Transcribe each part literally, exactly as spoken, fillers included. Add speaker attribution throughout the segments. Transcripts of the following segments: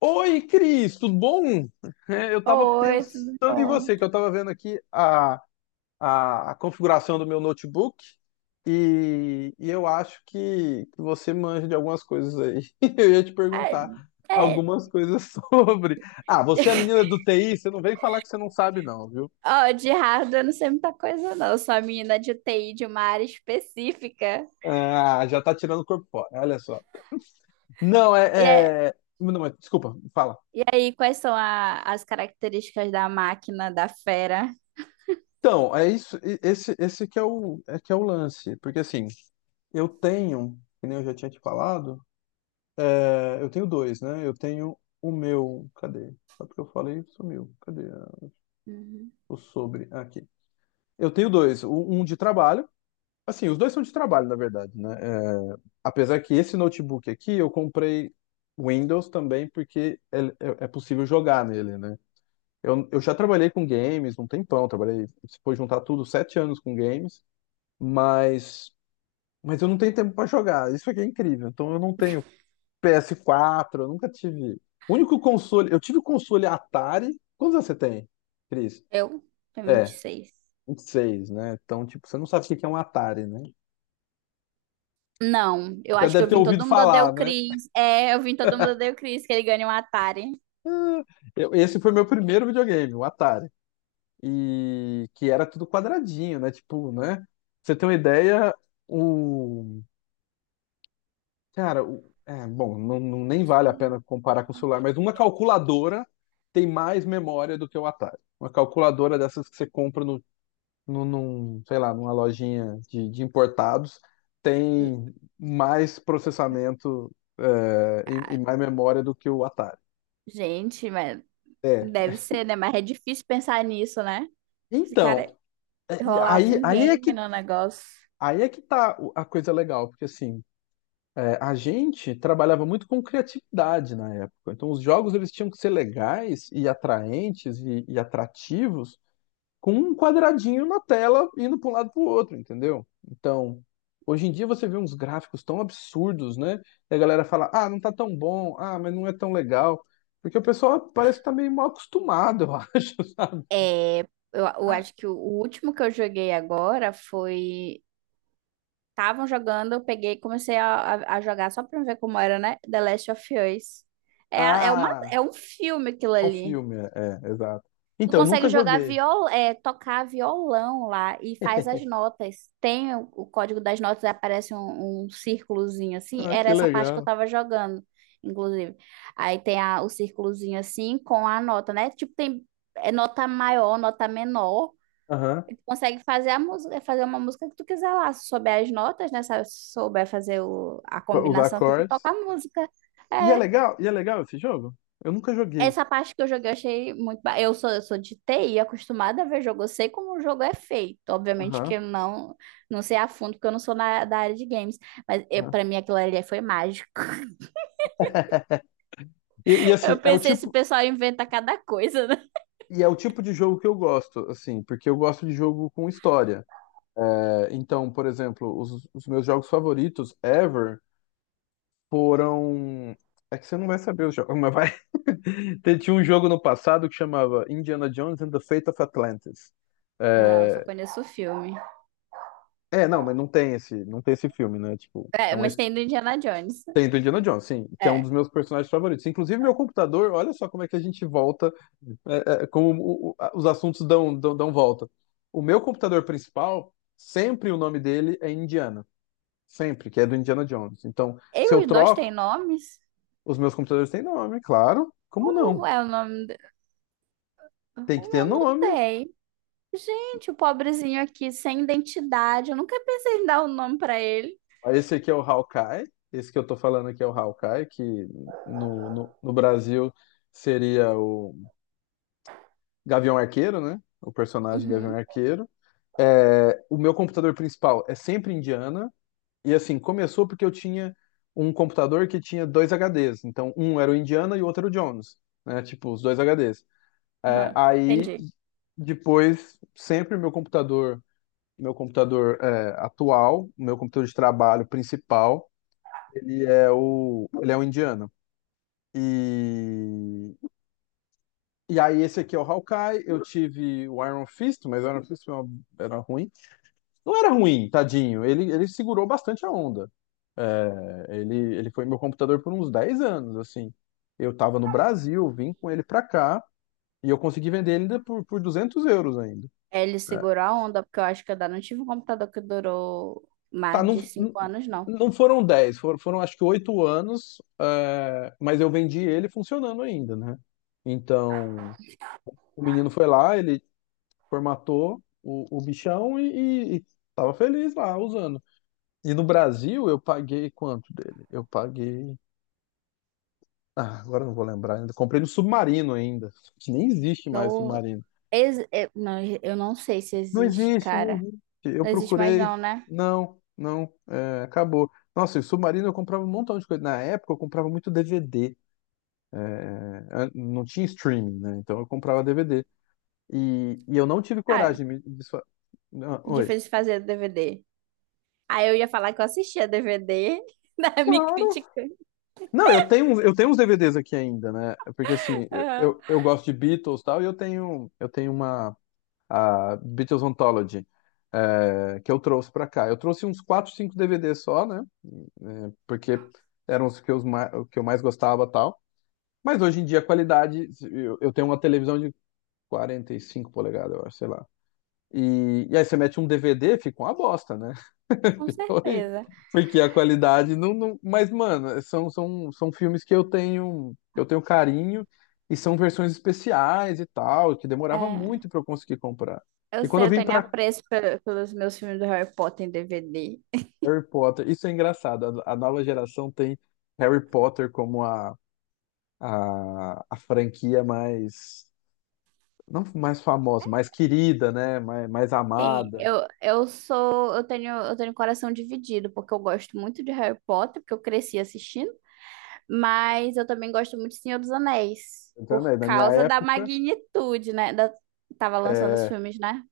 Speaker 1: Oi, Cris, tudo bom? É, eu estava
Speaker 2: Oi, tudo
Speaker 1: pensando em
Speaker 2: bom?
Speaker 1: você, que eu estava vendo aqui a, a, a configuração do meu notebook e, e eu acho que, que você manja de algumas coisas aí. Eu ia te
Speaker 2: É,
Speaker 1: perguntar
Speaker 2: é.
Speaker 1: algumas coisas sobre. Ah, você é a menina do T I, você não vem falar que você não sabe, não, viu?
Speaker 2: Ó, de hardware eu não sei muita coisa, não. Eu sou a menina de T I de uma área específica.
Speaker 1: Ah, já tá tirando o corpo fora, olha só. Não,
Speaker 2: E, é-
Speaker 1: é, é- não, mas, desculpa, fala.
Speaker 2: e aí, quais são a- as características da máquina, da fera?
Speaker 1: Então, é isso, e- esse, esse que é o, é que é o lance, porque assim. Eu tenho, que nem eu já tinha te falado, é, eu tenho dois, né? Eu tenho o meu. Cadê? Só porque eu falei, sumiu. Cadê a-
Speaker 2: Uhum.
Speaker 1: o sobre? Ah, aqui. Eu tenho dois. o- Um de trabalho. Assim, os dois são de trabalho, na verdade, né? É, apesar que esse notebook aqui eu comprei Windows também, porque é, é- é possível jogar nele, né? Eu, eu já trabalhei com games um tempão, trabalhei, se for juntar tudo, sete anos com games, mas, mas eu não tenho tempo para jogar. Isso aqui é incrível. Então eu não tenho P S quatro, eu nunca tive. O único console. Eu tive o console Atari. Quantos anos você tem, Cris?
Speaker 2: Eu tenho vinte e
Speaker 1: É,
Speaker 2: seis
Speaker 1: vinte e seis, né? Então, tipo, você não sabe o que que é um Atari, né?
Speaker 2: Não, eu
Speaker 1: Já
Speaker 2: acho que
Speaker 1: deve
Speaker 2: eu
Speaker 1: ter
Speaker 2: vim
Speaker 1: ouvido
Speaker 2: todo mundo odeia
Speaker 1: falar,
Speaker 2: o
Speaker 1: né?
Speaker 2: Chris. É, eu vim todo mundo odeia o Chris, que ele ganha um Atari.
Speaker 1: Eu- esse foi meu primeiro videogame, o Atari. E que era tudo quadradinho, né? Tipo, né? Pra você tem uma ideia, o. Cara, o... É, bom, não, não- nem vale a
Speaker 2: Sim.
Speaker 1: pena comparar com o celular, mas uma calculadora tem mais memória do que o Atari. Uma calculadora dessas que você compra no num, num, sei lá, numa lojinha de, de importados, tem mais processamento, é, e, e
Speaker 2: Cara,
Speaker 1: mais memória do que o Atari.
Speaker 2: gente, mas
Speaker 1: É.
Speaker 2: deve ser, né? Mas é difícil pensar nisso, né? Esse cara, é
Speaker 1: Então, é, e
Speaker 2: rolava
Speaker 1: aí,
Speaker 2: um
Speaker 1: aí é
Speaker 2: game
Speaker 1: que,
Speaker 2: no negócio.
Speaker 1: aí é que tá o- a coisa legal, porque assim, é, a gente trabalhava muito com criatividade na época. Então, os jogos eles tinham que ser legais e atraentes e, e atrativos com um quadradinho na tela indo para um lado para o outro, entendeu? Então, hoje em dia você vê uns gráficos tão absurdos, né? E a galera fala, ah, não tá tão bom, ah, mas não é tão legal. Porque o pessoal parece que tá meio mal acostumado, eu acho, sabe?
Speaker 2: É, eu, eu
Speaker 1: Ah,
Speaker 2: acho que o, o último que eu joguei agora foi. Estavam jogando, eu peguei e comecei a, a, a jogar só pra ver como era, né? The Last of Us. É, a- é, uma,
Speaker 1: ah,
Speaker 2: é um filme aquilo
Speaker 1: é um
Speaker 2: ali.
Speaker 1: filme, é, é, exato.
Speaker 2: Tu
Speaker 1: Então, eu
Speaker 2: consegue
Speaker 1: nunca
Speaker 2: jogar
Speaker 1: joguei.
Speaker 2: viol, é, tocar violão lá e faz as notas. Tem o, o código das notas, aparece um, um círculozinho assim.
Speaker 1: Ah,
Speaker 2: Era
Speaker 1: que
Speaker 2: essa parte que eu
Speaker 1: legal.
Speaker 2: tava jogando, inclusive. Aí tem a- o círculozinho assim com a nota, né? Tipo, tem é, nota maior, nota menor.
Speaker 1: Aham.
Speaker 2: E tu consegue fazer a música, fazer uma música que tu quiser lá. Se souber as notas, né? Se souber fazer o- a
Speaker 1: Pra usar
Speaker 2: combinação que tu toca a
Speaker 1: acordes.
Speaker 2: música.
Speaker 1: E é
Speaker 2: É,
Speaker 1: legal, e é legal esse jogo? Eu nunca joguei.
Speaker 2: essa parte que eu joguei eu achei muito. ba- Eu sou, eu sou de T I, acostumada a ver jogo. Eu sei como o jogo é feito. Obviamente que eu
Speaker 1: Aham.
Speaker 2: não, não sei a fundo, porque eu não sou na, da área de games. Mas eu,
Speaker 1: Aham.
Speaker 2: pra mim aquilo ali foi mágico.
Speaker 1: E, e assim,
Speaker 2: Eu
Speaker 1: é o
Speaker 2: pensei, esse
Speaker 1: tipo,
Speaker 2: pessoal inventa cada coisa, né?
Speaker 1: E é o tipo de jogo que eu gosto, assim, porque eu gosto de jogo com história. É, então, por exemplo, os, os meus jogos favoritos ever foram. É que você não vai saber os jogos, mas vai. Te- Tinha um jogo no passado que chamava Indiana Jones and the Fate of Atlantis.
Speaker 2: Não, só
Speaker 1: É,
Speaker 2: conheço o filme.
Speaker 1: é, não, mas não tem esse, não tem esse filme, né? Tipo, é
Speaker 2: É,
Speaker 1: uma
Speaker 2: mas
Speaker 1: his-
Speaker 2: tem do Indiana Jones.
Speaker 1: tem do Indiana Jones, sim, que é um
Speaker 2: É.
Speaker 1: dos meus personagens favoritos. Inclusive, meu computador, olha só como é que a gente volta, é, é, como o- o- os assuntos dão, dão, dão volta. O meu computador principal, sempre o nome dele é Indiana. Sempre, que é do Indiana Jones. Então,
Speaker 2: E
Speaker 1: se eu
Speaker 2: os dois têm
Speaker 1: troco,
Speaker 2: nomes?
Speaker 1: os meus computadores têm nome, claro. Como
Speaker 2: Como
Speaker 1: não?
Speaker 2: é o nome? de-
Speaker 1: Tem
Speaker 2: O
Speaker 1: que ter
Speaker 2: meu não
Speaker 1: nome.
Speaker 2: tem. Gente, o pobrezinho aqui, sem identidade. Eu nunca pensei em dar um nome pra ele.
Speaker 1: Ah, esse aqui é o Hawkeye. Esse que eu tô falando aqui é o Hawkeye, que no, no, no Brasil seria o Gavião Arqueiro, né? O personagem Gavião
Speaker 2: Uhum.
Speaker 1: Arqueiro. É, o meu computador principal é sempre Indiana. E assim, começou porque eu tinha um computador que tinha dois H Ds. Então, um era o Indiana e o outro era o Jones, né? Tipo, os dois H Ds. É,
Speaker 2: Aham.
Speaker 1: aí,
Speaker 2: Entendi.
Speaker 1: depois, sempre meu computador, meu computador é, atual, meu computador de trabalho principal, ele é o, ele é o Indiana. E, e aí, esse aqui é o Hawkeye. Eu tive o Iron Fist, mas o Iron Fist foi uma- era ruim. Não era ruim, tadinho. Ele, ele segurou bastante a onda. É, Ele, ele foi meu computador por uns dez anos, assim. Eu tava no Brasil, vim com ele pra cá e eu consegui vender ele ainda por, por duzentos euros ainda.
Speaker 2: É, ele segurou
Speaker 1: É.
Speaker 2: a onda, porque eu acho que eu ainda não tive um computador que durou
Speaker 1: Tá,
Speaker 2: mais
Speaker 1: não,
Speaker 2: de
Speaker 1: não
Speaker 2: cinco anos, não.
Speaker 1: não foram dez, foram, foram acho que oito anos, é, mas eu vendi ele funcionando ainda, né? Então, o menino foi lá, ele formatou o, o bichão e, e, e tava feliz lá usando. E no Brasil eu paguei quanto dele? Eu paguei. Ah, agora eu não vou lembrar ainda. Comprei no Submarino ainda. Que nem existe mais
Speaker 2: Não
Speaker 1: Submarino.
Speaker 2: ex, eu, não, eu não sei se
Speaker 1: Não
Speaker 2: existe,
Speaker 1: existe, não
Speaker 2: cara.
Speaker 1: existe. Eu
Speaker 2: Não existe mais
Speaker 1: procurei.
Speaker 2: não, né?
Speaker 1: Não, não. É, acabou. Nossa, e o Submarino eu comprava um montão de coisa. Na época eu comprava muito D V D. Ah, não tinha streaming, né? Então eu comprava D V D. E, e eu não tive
Speaker 2: Ah, é
Speaker 1: coragem de... me- de fa- Ah, oi.
Speaker 2: difícil fazer D V D. Aí eu ia falar que eu assistia D V D, né? Me
Speaker 1: Claro.
Speaker 2: criticando.
Speaker 1: Não, eu tenho, uns- eu tenho uns D V Ds aqui ainda, né? Porque assim, eu,
Speaker 2: Aham.
Speaker 1: eu, eu gosto de Beatles e tal, e eu tenho, eu tenho uma. A Beatles Anthology, é, que eu trouxe para cá. Eu trouxe uns quatro, cinco D V Ds só, né? É, porque eram os que, os mais, que eu mais gostava e tal. Mas hoje em dia a qualidade, eu, eu tenho uma televisão de quarenta e cinco polegadas, eu acho, sei lá. E, e aí você mete um D V D, fica uma bosta, né?
Speaker 2: Com
Speaker 1: Fica horrível.
Speaker 2: certeza.
Speaker 1: Porque a qualidade não, não- mas, mano, são, são, são filmes que eu tenho, que eu tenho carinho e são versões especiais e tal, que
Speaker 2: É,
Speaker 1: demorava muito para eu conseguir comprar.
Speaker 2: eu
Speaker 1: E quando
Speaker 2: sei,
Speaker 1: eu
Speaker 2: eu
Speaker 1: vim
Speaker 2: tenho
Speaker 1: para
Speaker 2: apreço pe- pelos meus filmes do Harry Potter em D V D.
Speaker 1: Harry Potter, isso é engraçado. A, a nova geração tem Harry Potter como a, a, a franquia mais, não mais famosa, mais querida, né? Mais, mais
Speaker 2: Sim,
Speaker 1: amada.
Speaker 2: eu, eu sou, eu tenho, eu tenho coração dividido, porque eu gosto muito de Harry Potter, porque eu cresci assistindo. Mas eu também gosto muito de Senhor dos Anéis, por
Speaker 1: Entendeu? Na minha
Speaker 2: causa da
Speaker 1: época,
Speaker 2: magnitude, né? Da... Tava lançando os
Speaker 1: é,
Speaker 2: filmes, né?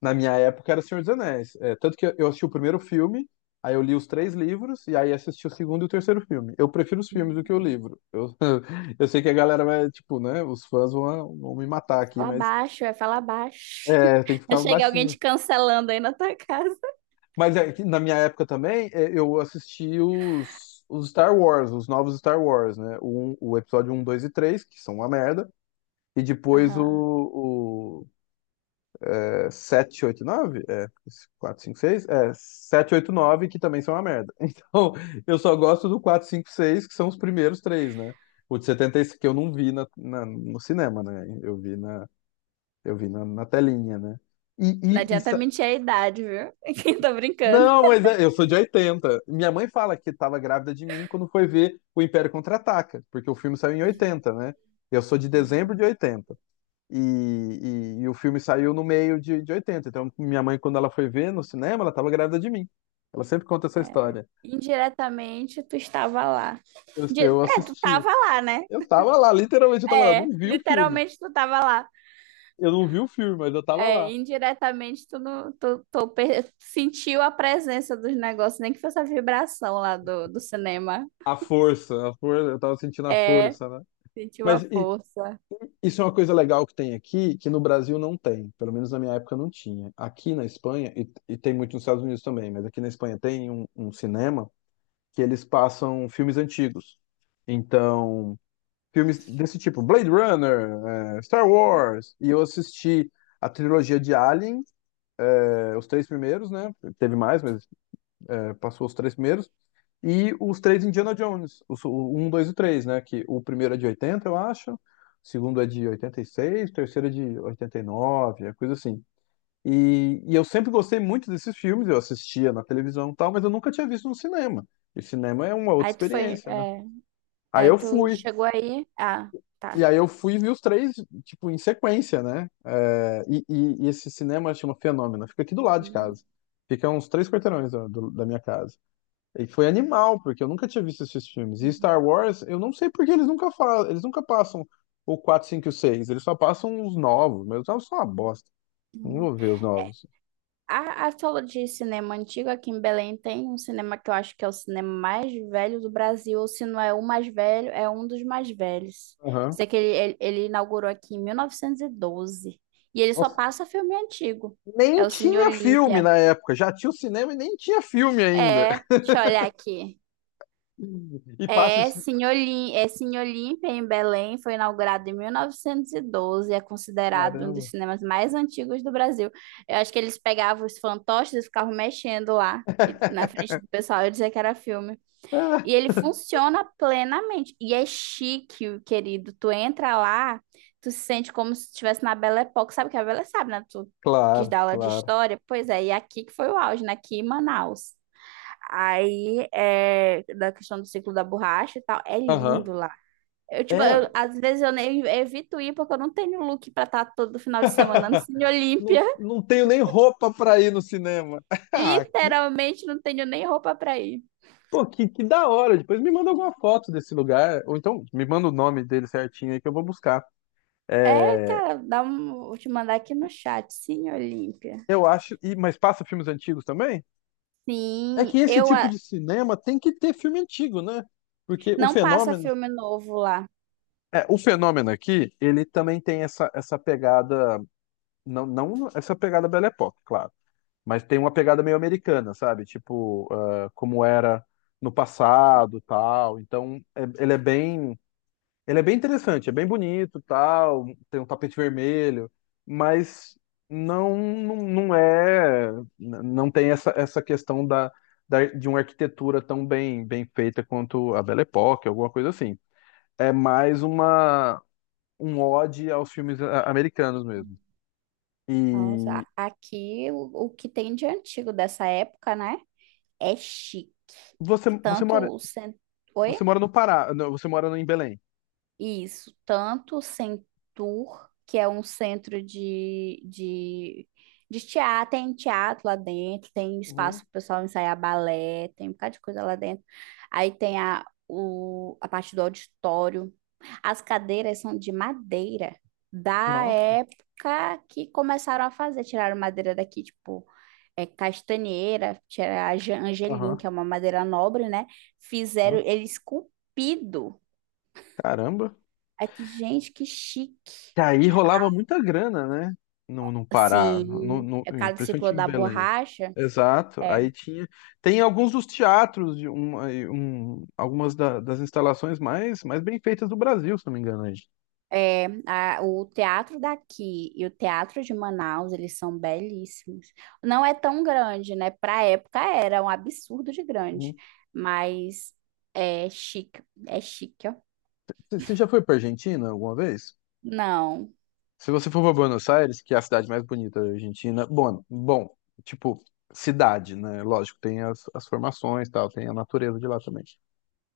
Speaker 1: na minha época era Senhor dos Anéis. É, tanto que eu assisti o primeiro filme, aí eu li os três livros, e aí assisti o segundo e o terceiro filme. Eu prefiro os filmes do que o livro. Eu, eu sei que a galera vai, tipo, né? Os fãs vão, vão me matar aqui,
Speaker 2: Fala
Speaker 1: mas
Speaker 2: baixo, é fala baixo.
Speaker 1: é, tem que
Speaker 2: Não
Speaker 1: ficar
Speaker 2: chega alguém
Speaker 1: baixinho.
Speaker 2: te cancelando aí na tua casa.
Speaker 1: Mas é que na minha época também, é, eu assisti os, os Star Wars, os novos Star Wars, né? O, um- o episódio um dois e três que são uma merda. E depois o,
Speaker 2: Aham.
Speaker 1: o é, sete, oito, nove? É, quatro cinco seis. É, sete oito nove que também são uma merda. Então, eu só gosto do quatro cinco seis que são os primeiros três, né? O de setenta e seis que eu não vi na, na- no cinema, né? Eu vi na, eu vi na, na telinha, né?
Speaker 2: Não
Speaker 1: E, e, e
Speaker 2: adianta
Speaker 1: sa-
Speaker 2: mentir a idade, viu? Tô brincando.
Speaker 1: não, mas é, eu sou de oitenta. Minha mãe fala que estava grávida de mim quando foi ver o Império Contra-Ataca, porque o filme saiu em oitenta, né? Eu sou de dezembro
Speaker 2: Sim.
Speaker 1: de oitenta. E, e, e o filme saiu no meio de, de oitenta. Então, minha mãe, quando ela foi ver no cinema, ela estava grávida de mim. Ela sempre conta essa história.
Speaker 2: Indiretamente, tu estava lá.
Speaker 1: Eu,
Speaker 2: Di-
Speaker 1: eu
Speaker 2: É, tu
Speaker 1: assisti.
Speaker 2: tava lá, né?
Speaker 1: Eu tava lá, literalmente eu tava lá. Eu
Speaker 2: É,
Speaker 1: não vi o filme.
Speaker 2: literalmente tu tava lá.
Speaker 1: Eu não vi o filme, mas eu tava
Speaker 2: É,
Speaker 1: lá.
Speaker 2: indiretamente tu, não, tu, tu per- sentiu a presença dos negócios, nem que fosse a vibração lá do, do cinema.
Speaker 1: A força, a força, eu tava sentindo a
Speaker 2: É,
Speaker 1: força, né?
Speaker 2: sentiu a
Speaker 1: Mas e,
Speaker 2: força.
Speaker 1: Isso é uma coisa legal que tem aqui, que no Brasil não tem, pelo menos na minha época não tinha. Aqui na Espanha, e, e tem muito nos Estados Unidos também, mas aqui na Espanha tem um, um cinema que eles passam filmes antigos. Então, filmes desse tipo, Blade Runner, eh, Star Wars, e eu assisti a trilogia de Alien, eh, os três primeiros, né? Teve mais, mas é, passou os três primeiros. E os três Indiana Jones, os, o um, dois e três, né? Que o primeiro é de oitenta, eu acho, o segundo é de oitenta e seis, o terceiro é de oitenta e nove, é coisa assim. E, e eu sempre gostei muito desses filmes, eu assistia na televisão e tal, mas eu nunca tinha visto no cinema. E cinema é uma outra
Speaker 2: Aí tu foi,
Speaker 1: experiência, né?
Speaker 2: é,
Speaker 1: Aí
Speaker 2: aí
Speaker 1: eu
Speaker 2: tu
Speaker 1: fui,
Speaker 2: chegou aí. Ah,
Speaker 1: e
Speaker 2: tá.
Speaker 1: aí eu fui e vi os três, tipo, em sequência, né? É, e, e- e esse cinema chama Fenômeno, fica aqui do lado de
Speaker 2: Hum.
Speaker 1: casa. Fica a uns três quarteirões da do- da minha casa. E foi animal, porque eu nunca tinha visto esses filmes. E Star Wars, eu não sei porque eles nunca falam, eles nunca passam o quatro, cinco e o seis, eles só passam os novos, mas os novos são uma bosta. Não
Speaker 2: Uhum.
Speaker 1: vou ver os novos.
Speaker 2: A, a falou de cinema antigo aqui em Belém tem um cinema que eu acho que é o cinema mais velho do Brasil, ou se não é o mais velho, é um dos mais velhos.
Speaker 1: Aham.
Speaker 2: Sei que ele, ele, ele inaugurou aqui em mil novecentos e doze e doze. E ele só
Speaker 1: Nossa,
Speaker 2: passa filme antigo.
Speaker 1: nem
Speaker 2: É o Cine
Speaker 1: tinha filme
Speaker 2: Olímpia.
Speaker 1: na época, já tinha o cinema e nem tinha filme ainda.
Speaker 2: É, deixa eu olhar aqui.
Speaker 1: E passa
Speaker 2: É,
Speaker 1: esse.
Speaker 2: Cine Olim- é, Cine Olímpia, em Belém, foi inaugurado em mil novecentos e doze, é considerado um dos
Speaker 1: Caramba.
Speaker 2: cinemas mais antigos do Brasil. Eu acho que eles pegavam os fantoches e ficavam mexendo lá e- na frente do pessoal e dizia que era filme.
Speaker 1: Ah,
Speaker 2: E ele funciona plenamente. E é chique, querido. Tu entra lá, tu se sente como se estivesse na Belle Époque. Sabe o que é a Belle sabe, né? Tu quis
Speaker 1: claro,
Speaker 2: dar aula de
Speaker 1: claro.
Speaker 2: história? Pois é, e aqui que foi o auge, né? Aqui em Manaus. Aí, é, da questão do ciclo da borracha e tal, é lindo
Speaker 1: Aham.
Speaker 2: lá. Eu, tipo, eu,
Speaker 1: É.
Speaker 2: às vezes eu nem evito ir porque eu não tenho look pra estar todo final de semana no Cine Olímpia.
Speaker 1: Não, não tenho nem roupa pra ir no cinema. Ah,
Speaker 2: Literalmente não tenho nem roupa pra ir.
Speaker 1: Pô, que, que da hora. Depois me manda alguma foto desse lugar, ou então me manda o nome dele certinho aí que eu vou buscar.
Speaker 2: É,
Speaker 1: É,
Speaker 2: cara, dá um, vou te mandar aqui no chat, Cine Olímpia.
Speaker 1: eu acho. E, mas passa filmes antigos também? É que
Speaker 2: Sim,
Speaker 1: esse
Speaker 2: eu
Speaker 1: tipo
Speaker 2: a-
Speaker 1: de cinema tem que ter filme antigo, né? Porque o
Speaker 2: não passa
Speaker 1: fenômeno.
Speaker 2: filme novo lá.
Speaker 1: É, o fenômeno aqui, ele também tem essa, essa pegada. Não, não essa pegada Belle Époque, claro. Mas tem uma pegada meio americana, sabe? Tipo, ah, como era no passado tal. Então, é- ele é bem. Ele é bem interessante, é bem bonito, tal, tem um tapete vermelho, mas não não, não é não tem essa, essa questão da, da- de uma arquitetura tão bem bem feita quanto a Belle Époque, alguma coisa assim. É mais uma um ode aos filmes a- americanos mesmo.
Speaker 2: Nossa,
Speaker 1: E
Speaker 2: aqui o, o que tem de antigo dessa época, né? É chique.
Speaker 1: você você
Speaker 2: Tanto
Speaker 1: mora
Speaker 2: o centro. Oi?
Speaker 1: você mora no Pará, não, você mora no- em Belém.
Speaker 2: Isso, tanto o Centur, que é um centro de, de, de teatro, tem teatro lá dentro, tem espaço
Speaker 1: Uhum.
Speaker 2: para o pessoal ensaiar balé, tem um bocado de coisa lá dentro. Aí tem a, o, a parte do auditório. As cadeiras são de madeira da
Speaker 1: Nossa.
Speaker 2: época que começaram a fazer, tiraram madeira daqui, tipo, é, castanheira, tiraram a Angelim,
Speaker 1: Aham.
Speaker 2: que é uma madeira nobre, né? Fizeram
Speaker 1: Aham.
Speaker 2: ele esculpido.
Speaker 1: Caramba.
Speaker 2: Aí tu, gente, que chique.
Speaker 1: Que aí rolava muita grana, né? No, no Pará, no,
Speaker 2: Assim,
Speaker 1: no,
Speaker 2: a Casa do
Speaker 1: principalmente
Speaker 2: Ciclo
Speaker 1: em
Speaker 2: da
Speaker 1: Belém.
Speaker 2: Borracha,
Speaker 1: Exato.
Speaker 2: é,
Speaker 1: Aí tinha. Tem alguns dos teatros, de um, aí um- algumas da- das instalações mais, mais bem feitas do Brasil, se não me engano. Aí.
Speaker 2: é a- o teatro daqui e o teatro de Manaus, eles são belíssimos. Não é tão grande, né? Para época era um absurdo de grande,
Speaker 1: Hum.
Speaker 2: mas é chique, é chique, ó.
Speaker 1: Você você já foi para Argentina alguma vez?
Speaker 2: Não,
Speaker 1: Se você for para Buenos Aires, que é a cidade mais bonita da Argentina, bom, bom, tipo, cidade, né? Lógico, tem as, as formações, e tal, tem a natureza de lá também.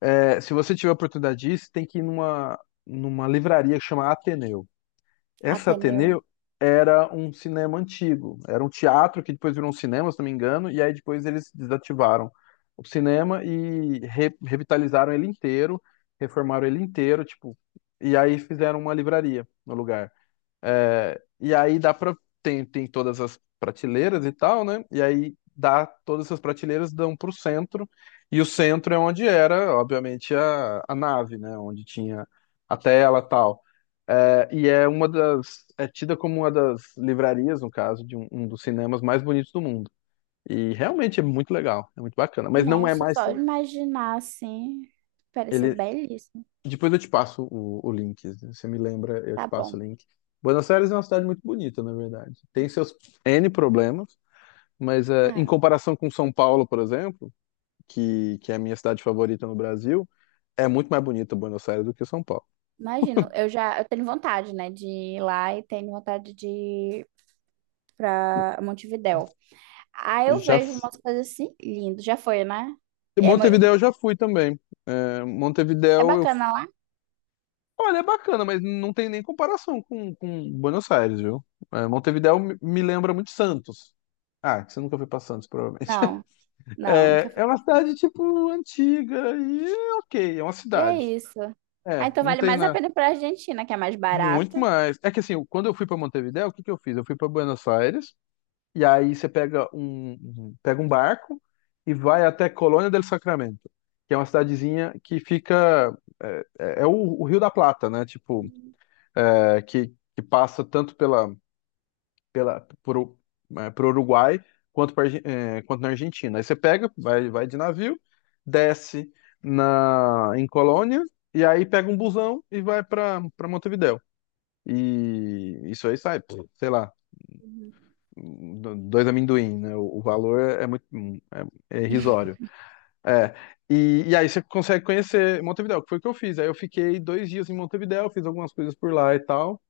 Speaker 1: É, se você tiver a oportunidade disso, tem que ir numa, numa livraria que chama Ateneu. Essa
Speaker 2: Ateneu.
Speaker 1: Ateneu era um cinema antigo, era um teatro que depois virou um cinema, se não me engano, e aí depois eles desativaram o cinema e re- revitalizaram ele inteiro, reformaram ele inteiro, tipo, e aí fizeram uma livraria no lugar. É, e aí dá pra. Tem, tem todas as prateleiras e tal, né? E aí dá todas essas prateleiras dão pro centro. E o centro é onde era, obviamente, a, a nave, né? Onde tinha a tela e tal. É, e é uma das. É tida como uma das livrarias, no caso, de um, um dos cinemas mais bonitos do mundo. E realmente é muito legal, é muito bacana. Mas não é
Speaker 2: Nossa,
Speaker 1: mais.
Speaker 2: só de
Speaker 1: Cine-
Speaker 2: imaginar assim, pareceu
Speaker 1: Ele,
Speaker 2: belíssimo.
Speaker 1: depois eu te passo o, o link. Você me lembra, eu
Speaker 2: Tá
Speaker 1: te passo
Speaker 2: bom.
Speaker 1: o link. Buenos Aires é uma cidade muito bonita, na verdade. Tem seus N problemas, mas eh, em
Speaker 2: Ah,
Speaker 1: comparação com São Paulo, por exemplo, que, que é a minha cidade favorita no Brasil, é muito mais bonita Buenos Aires do que São Paulo.
Speaker 2: imagino. Eu já, eu tenho vontade, né, de ir lá e tenho vontade de para Montevidéu. Aí eu
Speaker 1: Já
Speaker 2: vejo
Speaker 1: f-
Speaker 2: umas coisas assim, lindo. Já foi, né? É, mo-
Speaker 1: Montevidéu eu já fui também. Eh,
Speaker 2: é
Speaker 1: Montevidéu eu,
Speaker 2: bacana lá?
Speaker 1: olha, é bacana, mas não tem nem comparação com, com Buenos Aires, viu? Eh, Montevidéu me me lembra muito Santos. Ah, que você nunca foi pra Santos, provavelmente.
Speaker 2: Não, não, nunca
Speaker 1: É,
Speaker 2: fui.
Speaker 1: é uma cidade, tipo, antiga e é ok, é uma
Speaker 2: E é
Speaker 1: cidade.
Speaker 2: isso. Ah,
Speaker 1: É,
Speaker 2: então
Speaker 1: não
Speaker 2: vale
Speaker 1: tem
Speaker 2: mais a
Speaker 1: nada
Speaker 2: pena para Argentina, que é mais
Speaker 1: muito
Speaker 2: barato.
Speaker 1: mais. É que assim, eu- quando eu fui pra Montevidéu, o que que eu fiz? Eu fui pra Buenos Aires e aí você pega um, um- pega um barco e vai até Colônia del Sacramento, que é uma cidadezinha que fica é, é- é o, o Rio da Plata, né? Tipo, é, que, que passa tanto pela pela, por, para o Uruguai quanto, pra Argen- é, quanto na Argentina. Aí você pega, vai, vai de navio, desce na, em Colônia, e aí pega um busão e vai para para Montevidéu. E isso aí sai, pô, sei lá,
Speaker 2: Uhum.
Speaker 1: do- dois amendoim, né? O, o valor é muito é, é irrisório. É. E, e aí você consegue conhecer Montevidéu, que foi o que eu fiz. Aí eu fiquei dois dias em Montevidéu, fiz algumas coisas por lá e tal.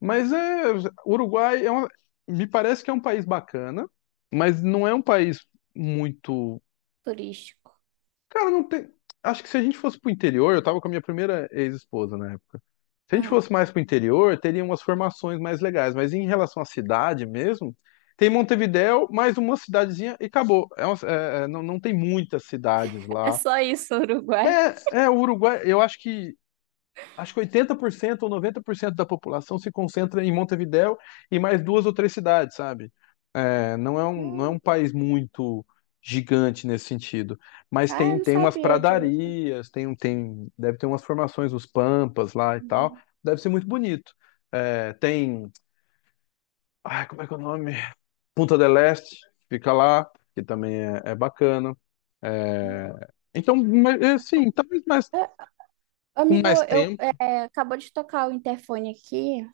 Speaker 1: Mas é, Uruguai é uma, me parece que é um país bacana, mas não é um país muito.
Speaker 2: Turístico.
Speaker 1: Cara, não tem. Acho que se a gente fosse pro interior, eu tava com a minha primeira ex-esposa na época. Se a gente
Speaker 2: Aham.
Speaker 1: fosse mais pro interior, teria umas formações mais legais, mas em relação à cidade mesmo, tem Montevidéu, mais uma cidadezinha e acabou. É uma- é- é, não, não tem muitas cidades
Speaker 2: É
Speaker 1: lá.
Speaker 2: só isso, Uruguai.
Speaker 1: É, o Uruguai, eu acho que acho que oitenta por cento ou noventa por cento da população se concentra em Montevidéu e mais duas ou três cidades, sabe? É, não é um, não é um
Speaker 2: Não.
Speaker 1: país muito gigante nesse sentido, mas
Speaker 2: Ah, eu
Speaker 1: tem,
Speaker 2: não
Speaker 1: tem umas
Speaker 2: sabia disso.
Speaker 1: pradarias, tem, um tem, deve ter umas formações, os Pampas lá e tal,
Speaker 2: Uhum.
Speaker 1: deve ser muito bonito. É, tem, ai, como é que é o nome? Punta del Este, fica lá, que também é, é bacana. É, então, mas, assim, talvez mais,
Speaker 2: Ah,
Speaker 1: com
Speaker 2: amigo,
Speaker 1: mais
Speaker 2: eu
Speaker 1: tempo,
Speaker 2: é, acabou de tocar o interfone aqui.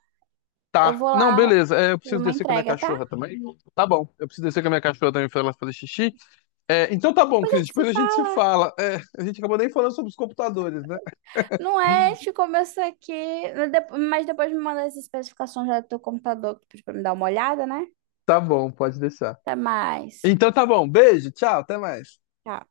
Speaker 2: Eu
Speaker 1: tá.
Speaker 2: vou
Speaker 1: Não,
Speaker 2: lá
Speaker 1: beleza. É, eu
Speaker 2: fazer
Speaker 1: preciso
Speaker 2: uma
Speaker 1: descer com a minha
Speaker 2: entrega, tá?
Speaker 1: cachorra também. Tá bom. Eu preciso descer com a minha cachorra também pra ela fazer xixi. É, então tá bom,
Speaker 2: Depois a
Speaker 1: Cris.
Speaker 2: gente se.
Speaker 1: Depois a gente se fala. É, a gente acabou nem falando sobre os computadores, né?
Speaker 2: Não é, te começa aqui, mas depo- mas depois me manda as especificações já do teu computador que tu pediu pra me dar uma olhada, né?
Speaker 1: Tá bom, pode deixar.
Speaker 2: Até mais.
Speaker 1: Então tá bom. Beijo, tchau, até mais.
Speaker 2: Tchau.